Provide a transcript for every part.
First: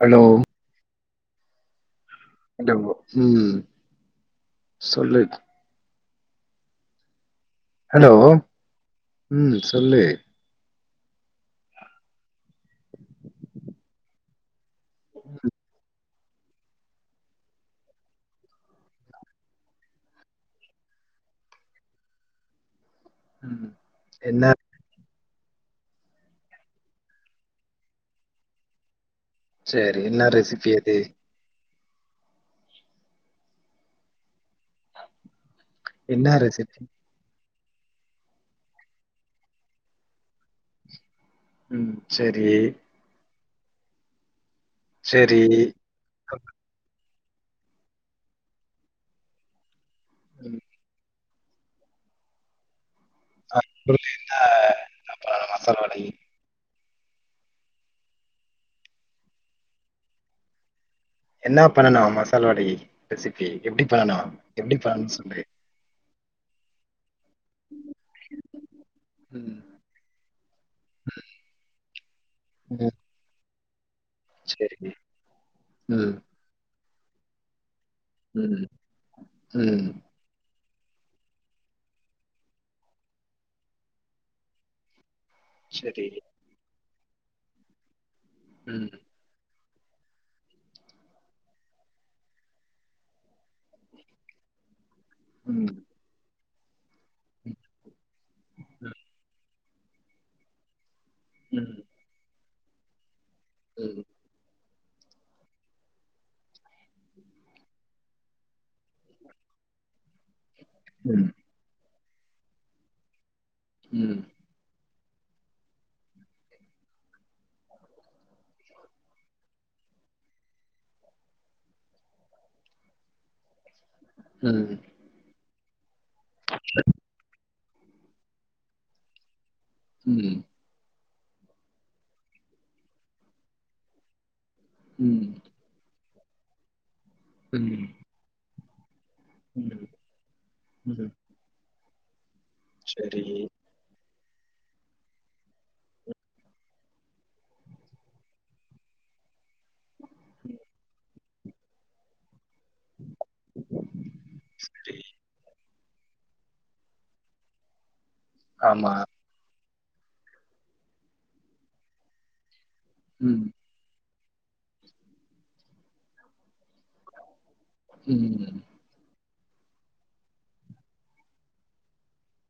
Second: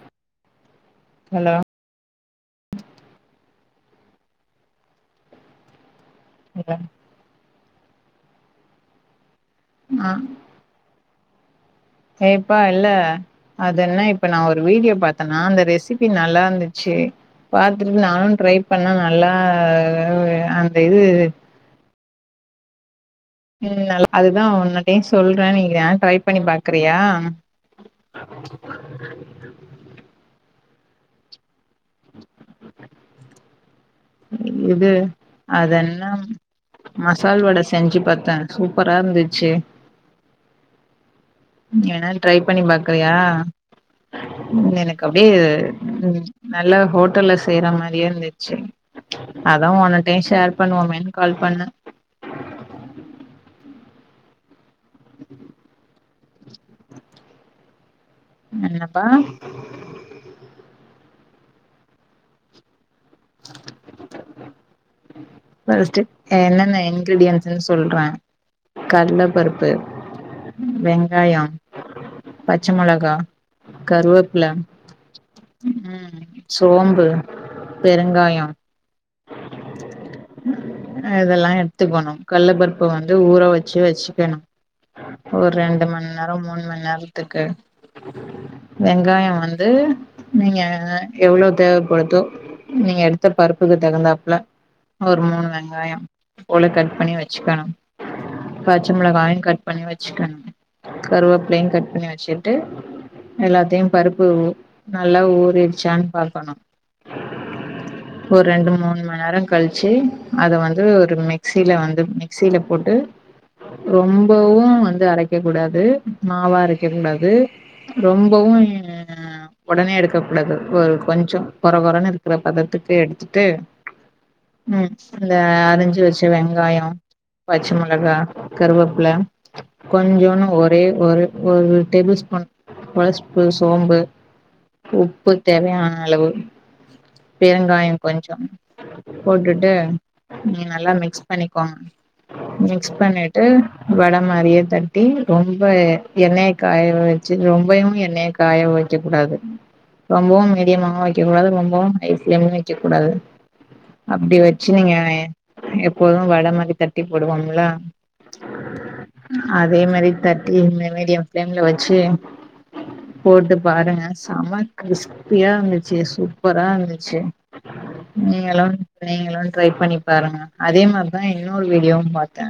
Hello hello [unintelligible] உம் சொல்லு [unintelligible] hello உம் சொல்லு கேப்பா இல்ல அது என்ன இப்ப நா ஒரு ந்த வீடியோ பாத்தன்னா அந்த ரெசிப் பி நல்லாருந்துச்சு பாத்துட்டு நானூ ட்ரை பண்ணே நல்லா அ அந்த இது ம் நல் அதுதா என்ன உன்னடய் சொல் ற நீங்கவேண்ணா ட்ரை பண்ணி பாக்குறியா ம் இது அதென்னம் என்ன ரெசிபி மசால் வட ஸ் செஞ்சு பாத்தே சூப்பராருந்துச்சு நீ ம் வேணா அத ட்ரை சரி பண்ணி பாக்றியா ம் எனக்கப்டியே சரி ம் நல்லா ஹோட் ஹோட்டல்ல செய்ற மாரியேருந்துச்சு அதா ஒனக் பே ஷேர் ம் பண்ணுவோமேன் கால் பண்ணு ஆ [inaudible] ஆ அப்றோ மசால் வடை என்னப்பா என்ன பண்ணன்னு மசால் வடக்கி ரெசிபி எப்டி பண்ணனு எப்டி பண்ணணுன்னு சொல்லு ஃபஸ்ட்டு அ என்னன்ன இன் க்ரிடியன்ஸ்னு சொல்றே கடல ம் பருப்பு வெங்காயோ பச்ச ம் மொளகா கருவேப்ல சரி ம் சோம்ப் பு ம் ம் அ இதல்லா எடுத்துக்கோணு கல்ல பருப்ப வந்து ஊற வச்சு வெச்சிக்கணு ஒரு ரெண்டு சரி மண் நேரோ மூணு மண் நேரோ த்துக்கு ம் வெங்காயோ வந் து நீங்க எவ்ளோ தேவப்படுதோ நீங்க எடுத்த பருப்புக்கு தகுந்தாப்புல ஒரு மூணு ம் வெங்காயோ [unintelligible] கட் பண்ணி வச்சுக்கணு பச்ச மிளகாயு கட் பண்ணி வெச்சுக்கணு கருவேப்பிலையு ம் கட் பண்ணி வெச்சுக் ட்டு எல்லாத்தையும் ம் பருப்பு நல்லா ஊறிர்ச்சான்னு பாக்கணு ஒரு ரெண்டு மூணு மணி நேரோ கழிச்சி அத வந்து ஒரு ம் மிக்ஸில வந்து மிக்சில போட்டு ம் ம் ரொம்பவூ வந். இது அரைக்க கூடாது மாவா அரைக்க கூடாது ரொம்பவும் உடனே எடுக்க கூடாது ஒரு கொஞ்சோ கொரகொரன்னு இருக்ற பதத்துக்கு எடுத்துட்டு. உம் அந்த அஞ்சு வர்ஷ். ச்ச வெங்காயோ. பச்ச மெளகா கருவப்பில. கொஞ்சோனு ஒரே ஒரு ஒரு டேபிள் ஸ்பூன் வஸ்பூ சோம்பு ம் உப்பு தேவயான அளவு ம் பெருங்காயம் கொஞ்சம் ம் போட்டுட்டு ம் ம் நல்லா மிக்ஸ் பண்ணிக்கோங்க மிக்ஸ் சரி, பண்ணிட்டு வட மாரியே தட்டி ரொம்ப எண்ணெய காய வச்சு ரொம்பயூ எண்ணெய காயவைக்க கூடாது ரொம்பவூ மீடியமாவு வை கிதுவாது ரொம்பவூ ஹை ஃபிளேம்ல வைக்ககூடாது அப்டி சரி. வச்சினிங்ஙாயன் எப்போதூ வட மாரி தட்டி போடுவோம்லா ஆமா அதே மாரி தட்டி மீடியம் ப்ளேம்ல வச்சு ம். போட்டு பாருங்க சம கிரிஸ்பியா வந்திச்சி சூப்பரா வந்தச்சு ம். நீயெல்லான் நீங்களூ ட்ரை பண்ணி பாருங்க அதே மாரிதா இன்னொரு வீடியோவூ பாத்தே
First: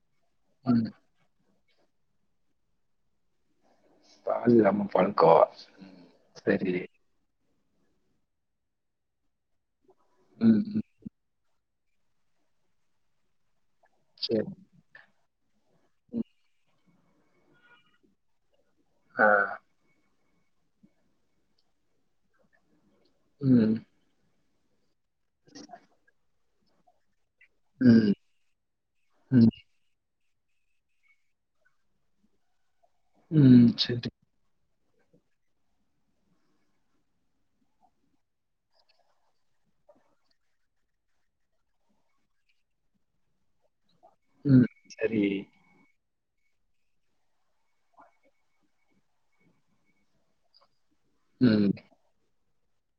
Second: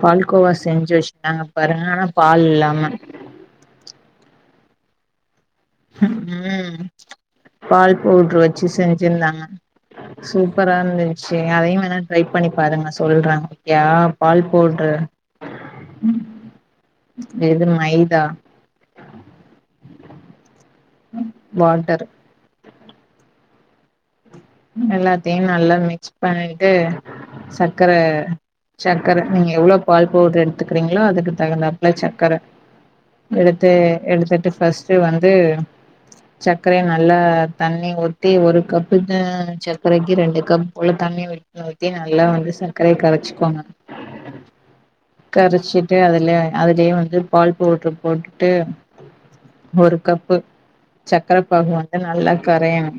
பால்கோவா ம். செஞ்சு வச்டேம் பரனானா பால் இல்லாம பாலில்லாம பால்கோ உம் செரி ம் பால் பவுட்ரு வச்சு செஞ்சிருந்தாங்க ம், சூப்பரா ம். இருந்திச் செரி அதையூ வேணா ட்ரை பண்ணி பாருங்க சொல்ற ஏ பால் சரி. பவ்ட்ரு ம் இது மைதா ஆ வாட்டரு ம் எல்லாத் தையும் நல்லா மிக்ஸ் பண்ணி அ சர்க்கர ம். சர்க்கர நீங்க ம். எவ்ளோ பால் போட்ரு எடுத்துக்குறீங்ளா அதுக்கு தகுந்தாப்ல சக்கர ம். எடுத்து சரி. எடுத்துட்டு ஃப்ஸ் சு வந்து சக்கரைய நல்லா தண்ணி ஊத்தி ஒரு கப்பு னு சக்கரைக்கி ரெண்டு கப் போல தண்ணி [unintelligible] நல்லா வந்து சக்கரைய கரச்சிக்கோங்க ம் சரி ல்லே அதுலே வந்து பால் பவுட்ரு போட்டுட்டு ஒரு கப்பு சக்கர ம். பாகு வந்து நல்லா கரையனும்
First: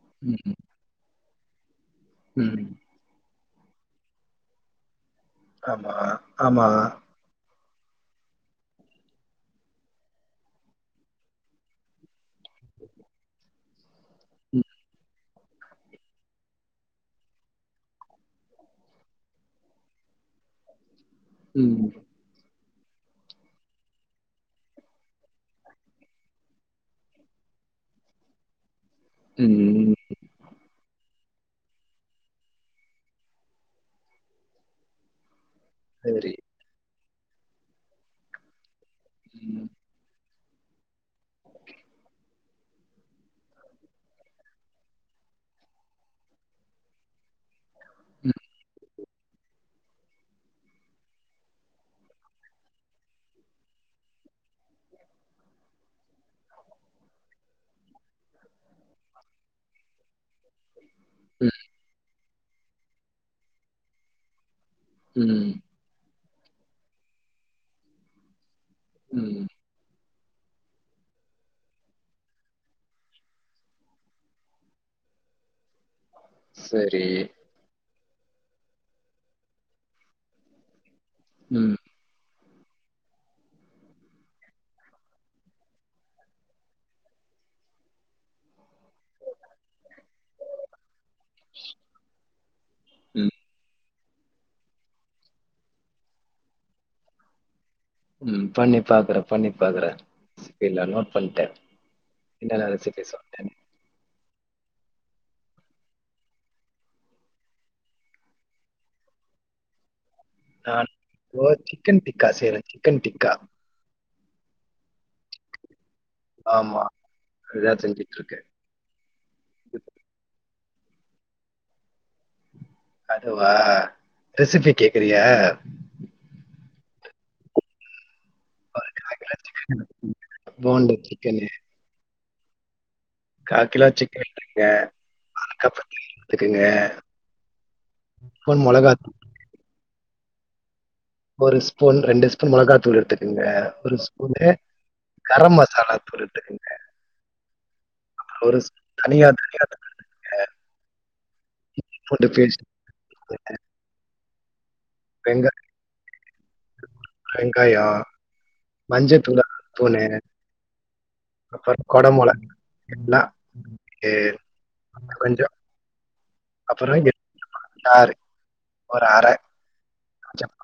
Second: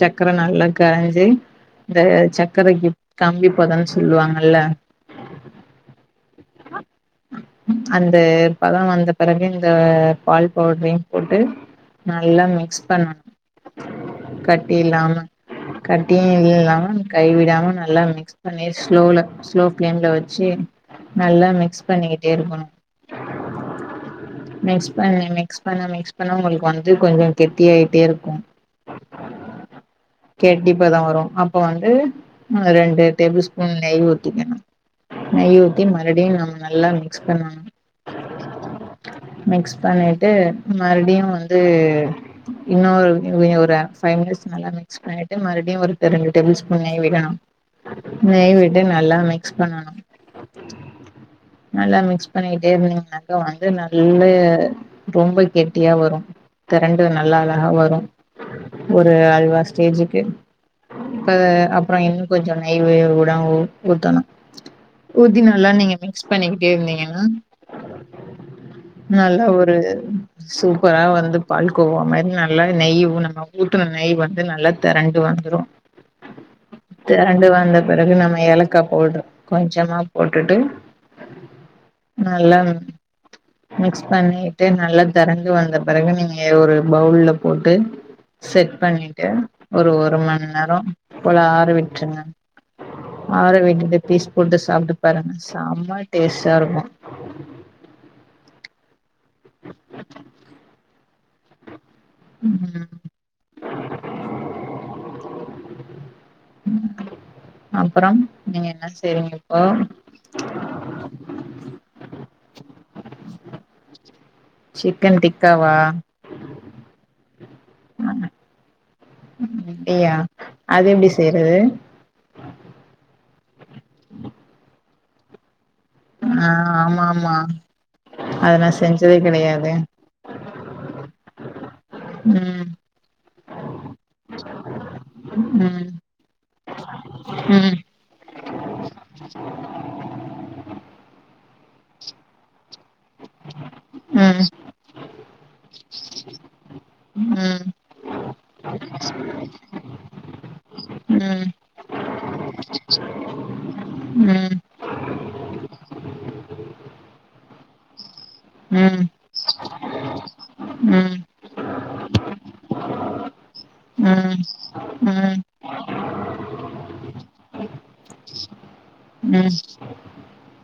க்கரை ம். நல்லா கரஞ்சி இந்த ம். சக்கரக்கி கம்பி இப்பதான் சொல்லுவாங்கல்ல ஆமா, ஆமா. அந்த பதோ வந்த பெறகு இந்த பால் பவுட்ரையு போட்டு நல்லா மிக்ஸ் பண்ணனும் ம். கட்டி இல்லாம் [unintelligible] கட்டியு இல்லாம கைவிடாம நல்லா மிக்ஸ் பண்ணி ஸ்லோல ஸ்லோ ஃபிளேம்ல வச்சு நல்லா மிக்ஸ் ம். பண்ணிக்கிட்டே இருக்கணும் மிக்ஸ் பண்ணி மிக்ஸ் பண்ண மிக்ஸ் பண்ண உங்களுக்கு வந்து கொஞ்சம் கெட்டியாயிட்டே இருக்கும் ம் கெட்டிப்பதோ வரூ அப்போ வந்து அ ரெண்டு டேபிள் ஸ்பூன் நெய் ஊத்திக்கிணும் நெய் ஊத்தி சரி. மறுபுடியு நம் நல்லா மி க்ஸ் பண்ணுவாங்க ம். மிக்ஸ் பண்ணிட் ட்டு மறுப்டியு வந்து இன்னொரு [unintelligible] ஃபை மினிட்ஸ் நல்லா மிக் க்ஸ் பண்ணிட்டு மறுபுடியு ஒரு டே ரெண்டு டேபிள் ஸ்பூன் நெய் விடணும் ம். நெய் விடு நல் ல்லா மிக்ஸ் பண்ணணும் நல்லா மிக்ஸ் பண்ணிட்டே இருந்தீங்னாக்கா வந்து நல்ல ரொம்ப கெட்டியா வரூ திரண்டு நல்லா அழகா வரூ ஒரு அல்வா ஸ் ஸ்டேஜுக்கு ப்ப ம். அப்புறோ என் கொஞ்சோ நெய் [unintelligible] ஊத்தணும் ஊதி ம். நல்லா நீங்க மி மிஸ் பண்ணிக்கிட்டே இருந்தீங்கனா நல்லா ம். ஒரு சூப்பரா வந்து பால் கோவா மாரி நல்லா நெய்யு நம்ம ஊத்துன நெய் வந் து நல்லா தெரண்டு வந்துரு சரி. தெரண்டு வந்த பெறகு நம்ம ஏலக்கா பௌட்ரு கொஞ்சமா போட்டுட்டு உம் நல்லா ம் மிக்ஸ் பண்ணிட்டு நல்லா தெறண்டு வந்த பெறகு நீங்க எ ஒரு பவுல்ல போட்டு செட் பண்ணி ஒரு ஒரு மண் நேர போல ஆரவிட்ருங்க ம். ஆரவிட்டுட்டு பீஸ் போட்டு சாப்ட்டு பாருங்க செம்ம டேஸ்ட்டா இருக்கு உம் பண்ணி பாக்குறே பண்ணி பாக்குறே ஸ் இதுல நோட் பண்ட்டே [unintelligible] சாப்ட்டே அப்றம் நீங்க என்ன செய்றீங்க இப்போ நான் இப்போ சிக்கன் டிக்கா செய்றே சிக்கன் டிக்கா சிக்கன் டிக்காவா ஆமா அதுதா செஞ்சுட்ருக்கே உம் ய்யா அது எப்டி செய்றது அதுவா ரெசிபி கேக்குறியா ஆஹ் ஆமா ஆமா அத நா செஞ்சதே கெடையாது ஃபோன்ல சிக்கனு உம் கால் கிலோ சிக்கன் [inaudible] குங்க அதுக்கப்ற ம் நெய் எடுத்துக்குங்க ம் ஒன் மொளகா ஒரு ஸ்பூன் ரெண்டு ஸ்பூன் மொளகா தூள் எடுத்துக்குங்க ஒரு ம் ஸ்பூனு ம் கரம் மசாலா தூள் எடுத்துக்குங்க ம் அப்ற ஒரு ஸ்பூன் தனியா தனியா தூள் எடுத்துக்குங்க ம் ம் இஞ்சி பூண்டு பேஸ்ட் [unintelligible] ம் ப்பெங்க வெங்காயோ ம் ம் ம் மஞ்ச தூங் தூணு ம் ம் ம் ம் ம் ம் அப்புறோ கொடமொள எல்லா ம் ம் ம் ம் கொஞ்ச அப்பற எட் யாரு ஒரு அர செப்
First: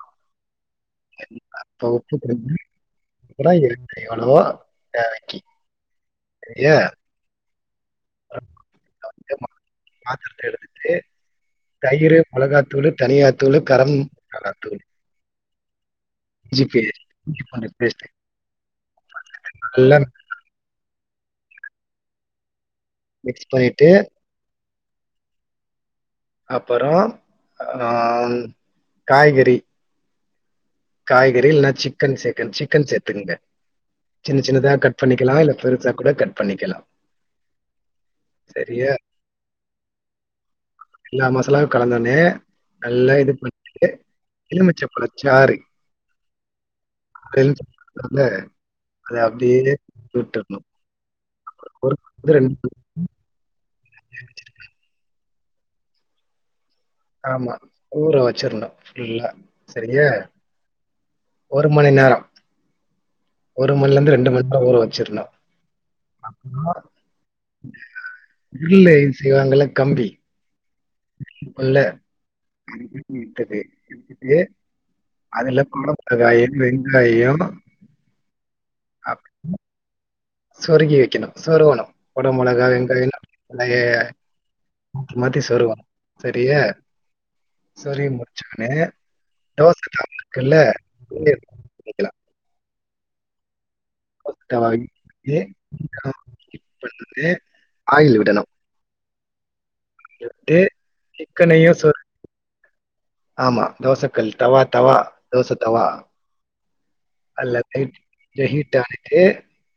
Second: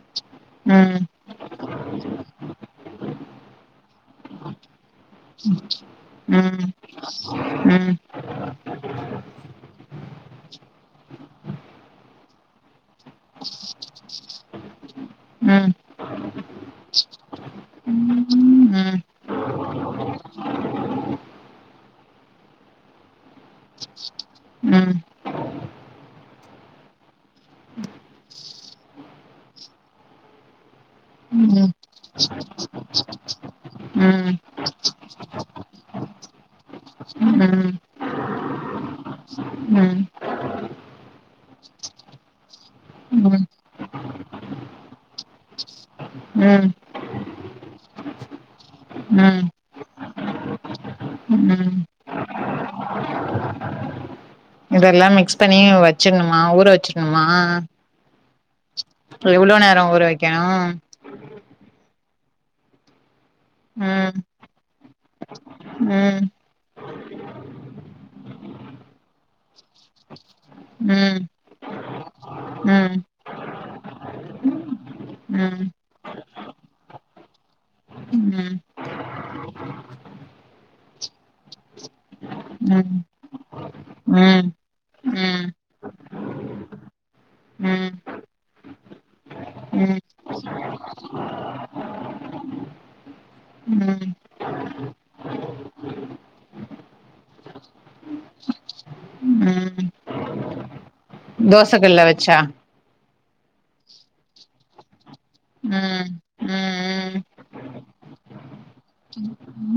[unintelligible] அப்ப ஒப்புகுடுங்க [unintelligible] எவ்லோ உம் உம் [unintelligible] பாத்தரத்த எடுத்துட்டு தயிரு மொளகாத் தூளு தனியா தூளு கரம்த் [unintelligible] தூளு ம் பூண்டு பேஸ்ட் உம்ம் நல்லா மிக்ஸ் பண்ணிட்டு உம் அப்பற அஹ் காய்கறி காய்கறி இல்ன்னா சிக்கன் சேர்க்கன் சிக்கன் சே்த்துங்க சின்ன சின்னதா கட் பண்ணிக்கலா இல்ல பெருசா கூட கட் பண்ணிக்கலா சரியா எல்லா மசாலாவு கலந்துண்ணே நல்லா இது பண்ணிட்டு எலுமிச்சப்பளச்சாறு எலு [unintelligible] அதை ம் ம் அப்படியே விட்டுணு ஒரு ரெண்டு இதெல்லா மிக்ஸ் பண்ணி வச்சிணுமா ஊற வச்சு ஆமா ஊரவச் சரின்னா இல்ல எவ்ளோ நேரோ ஊற சரியா வைக்கணு ஒரு மணி நேர ஒரு மணிலருந்து ம் ரெண்டு மன்னேறோ ஊரு அது சரின்னா ம் அப்புனா க்ரில்லா செய்வாங்கல்ல கம்பி ம் உள்ள கம்பி ம் இருக்குது ட்டு அதுல ம் [unintelligible] வெங்காயம் ம் ம் அப் சொருகி வைக்கணு சொருவனு கொடமொழகா ம் வெங்கடயெல்லா பழைய ம் மாத்தி மாத்தி சொருவணு சரியே ம் சொருவி முடிச்சுன்னே ம் தோசக்கல்லு இருக்குள்ள இங்க வைக்கலா ம் [unintelligible] இப்பைலந்தே ஆயில் விடணு கொஞ்ஜொ விட்டு சிக்கனையும் சொ தோசைக்கல்ல வச்சா ஆமா தோசைக்கல் தவா தவா தோசை தவா ம் ம் அத்ல ஹிட் ஹீட் ஆயிட்டு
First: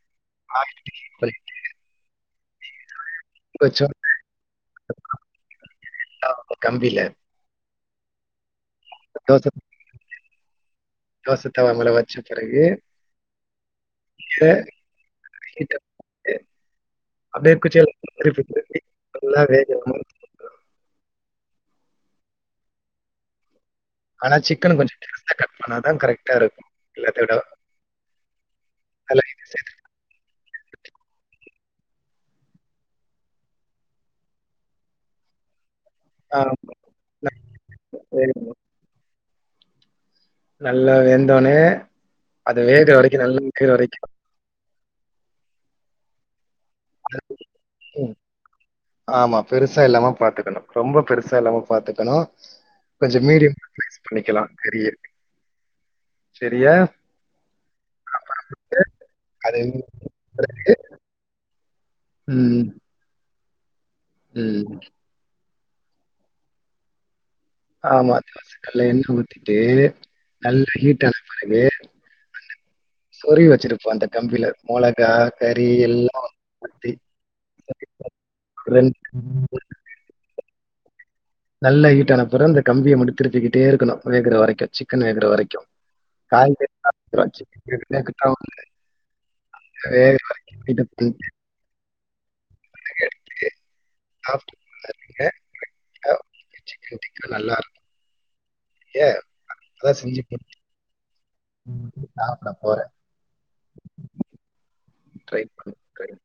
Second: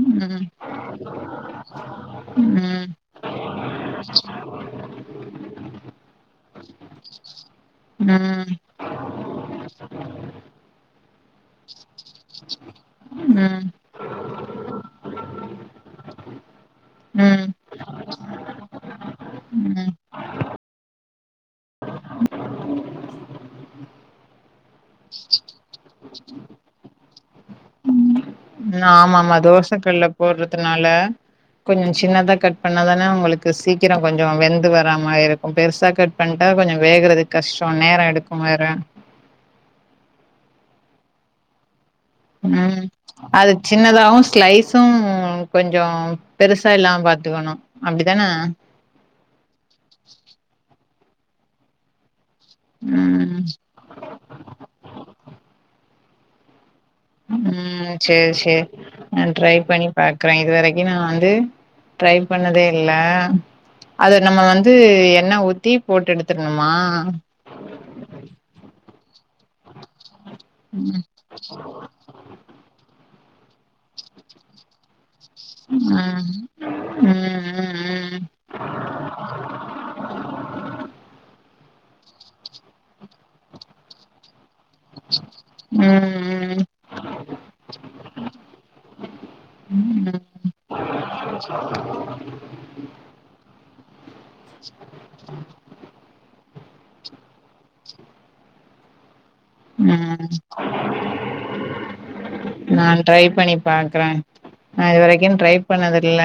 ம் ம் அல்லது ஹீட் பண்ணிட்டு ம் கொஞ்சொண்டு [inaudible] ஹ கம்பில ம் தோச தோசை தவாமேல வெச்சபிறகு ம் நீங்க ஹீட்டப் பண்ணிட்டு ம் அப்டியே குச்சியால திருப்பி திருப்பி வேக விடனு ஆனா சிக்கன கொஞ்ச சின்னதா கட் பண்ணாதா கரெக்டா இருக்கும் எல்லாத்த வி ஆமா ஆமா தோசை கல்ல போட்ற னால கொஞ்ச சின்னதா கட் பண்ணாதான உங்களுக்கு சீக்கிர கொஞ்ச வெந்து வரா மார இருக்கு பெருசா கட் பண்ட்டா ஆமா கொஞ்ச வேகறது கஷ்டம் நேரம் எடுக்கு வேற நல்ல வெந்தொனே உம் அது சின்னதாவு ஸ்லைஸ் கும் கொஞ்ச பெருசா இல்லாம பாத்துக்கணு அப்டித்தான ஆமா. பெருசா இல்லாம பாத்துக்கணும். ரொம்ப பெருசா இல்லாம பாத்துக்கணு கொஞ்ச ம் மீடியமா ஸ்லைஸ் பண்ணிக்கலா கரிய எடுத்து செரியா உம் சேரி சேர் நா ட்ரை அது பண்ணி பாக்குறே இதுவரைக்கு நா வந்து ட்ரை ம். பண்ணதே இல்ல அது நம்ம வந்து ம். என்ன ஊத் டீ போட்டு எத்துரணுமா ஆமா [unintelligible] கல்ல என்ன ஊத்திட்டு நல்லா ஹீட்டான பிறகு சொறிவு வச்சிருப்போ அந்த கம்பில மொளகா கறி எல்லா ம் தி ம் ரெண் நல்லா ஹீட்டான அப்பற இந்த கம்பிய மட்டு திருப்பிக்கிட்டே இருக்கணு வேகற வரை சிக்கன் வேகுற வரைக்கும் ம் காய் ம் ம் [unintelligible] சிக்கன் டிக்கா நல்லா இருக்கு ஏ உம் சாப்பிட நா போறேன் ட்ரை பண்ணி பாக்குற நா இது வரைக்கு ட்ரை பண்ணி பண்ணி. பண்ணதுல்ல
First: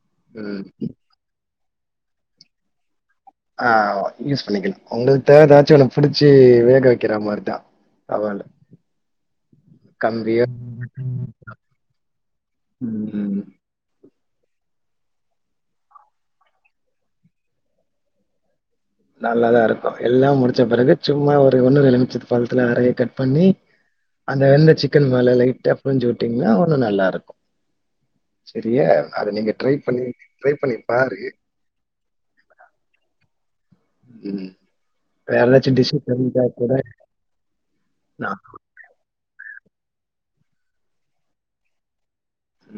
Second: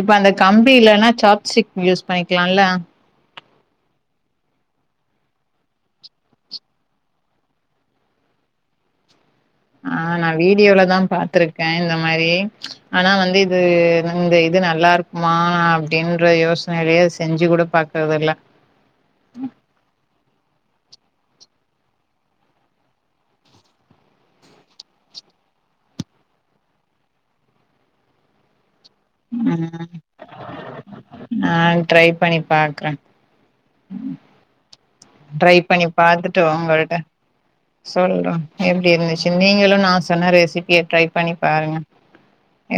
இப்ப அந்த ம் கம்பி இல்லன்னா சாப்ஸ்டிக் யூஸ் பண்ணிக்கலால்ல ஆஹ் யூஸ் பண்ணிக்கலா உங்களுக்கு தேவ எதாச்சு ஒன்னு புடிச்சு வேக வக்கிற மாரிதான் அவள ஆஹ் நா வீடியோலதா பாத்துருக்க இந்த மாரி ஆனா வந்து ம், இது இந்த இது நல்லா இருக்குமா அப்டின்ற யோசனைலே செஞ்சு கூட பாக்குறதுல்ல நல்லாதா இருக்கு எல்லா முடிச்ச பிறகு சும்மா ஒரு ஒண்ணு ரெ எலுமிச்ச பலத்துல அறைய கட் பண்ணி அந்த வெந்த சிக்கன் மேல லைட்டா புழிஞ்சி உட்டீங்கன்னா ஒன்னு நல்லா இருக்கு சரி ம் பண்ணி பாரு நா ட்ரை பண்ணி பாக்ற உம் ட்ரை பண்ணி பாத்துட்டு உங்கள்ட்ட சொல்ற நான் எப்படி இருந்துச்சு நீங்களு நா சொன்ன ரெசிப்பிய ட்ரை பண்ணி பாருங்க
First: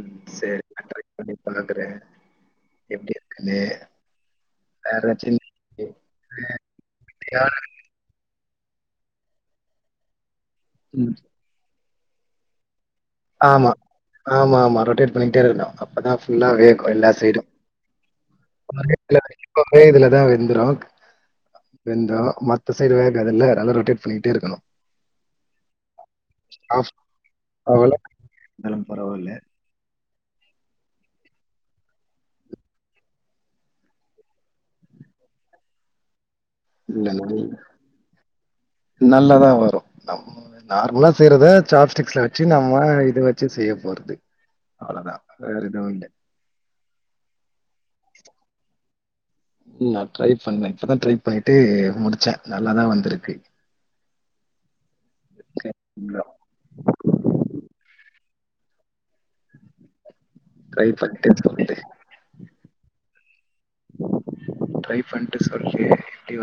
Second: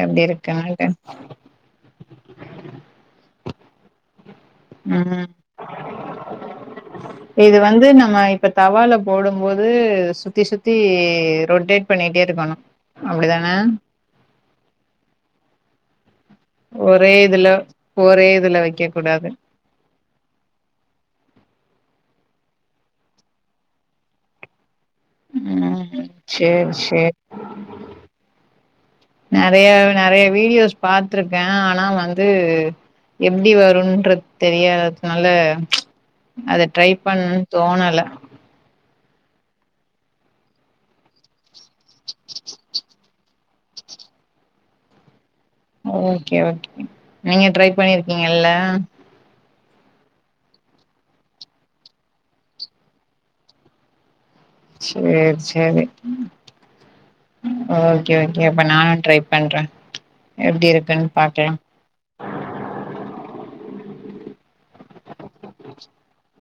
ம், எப்டி சரி இருக்கனுண்டு ட்ரை பண்ணி னு உம் இது ஏதாச்சும் வந்து நம்ம இப்ப தவால போடும்போது சு சுத்தி சுத்தி ரொட்டேட் பண்ணிட்டே இருக்கணு அப்படிதான ஆமாமாம ரொட்டேட் பண்ணிகிட்டே இருக்கனு அப்பதா நல்லா வேகும் எல்லா ஒரே இதுல சைடும் ஒரே இதுல வைக்க கூடாது [inaudible] இதுலதா வெந்துரு வெந்த மத்த சைடு வேகாது இல்ல நல்லா ரொட்டேட் பண்ணிட்டே இருக்கணு உம் சே சேரி இருந்தாலு பரவால்ல நறையா வீடியோஸ் பாத்துருக்க ஆனா வந்து எப்டி வரும்ன்ருத் தெரியாத்னால அத ட்ரை பண்ணும்னு தோணல நல்லாதான் வரும் நம்ம நார்மலா செய்றத பிளிஸ்டிக்ஸ்ல வச்சு நம்ம இது வச் ச்சு செய்ய போறது அவ்வளதா ஓகே ஓகே நீங்க ட்ரை பண்ணிருக்கீங்கல்ல நா ட்ரை பண்ணே இப்பதா ட்ரை பண்ணிட்டு முடிச்சே நல்லாதான் வந்திருக்கு சேரி சேரி ஓகே ஓகே ஏப்ப நானு ட்ரை பண்றே எப்படி ட்ரை இருக்குன்னு பண்ணிட்டு பாக்கலா சொல்லு. ட்ரைப் பண்ட்டு சொல்லு எப்படி வரு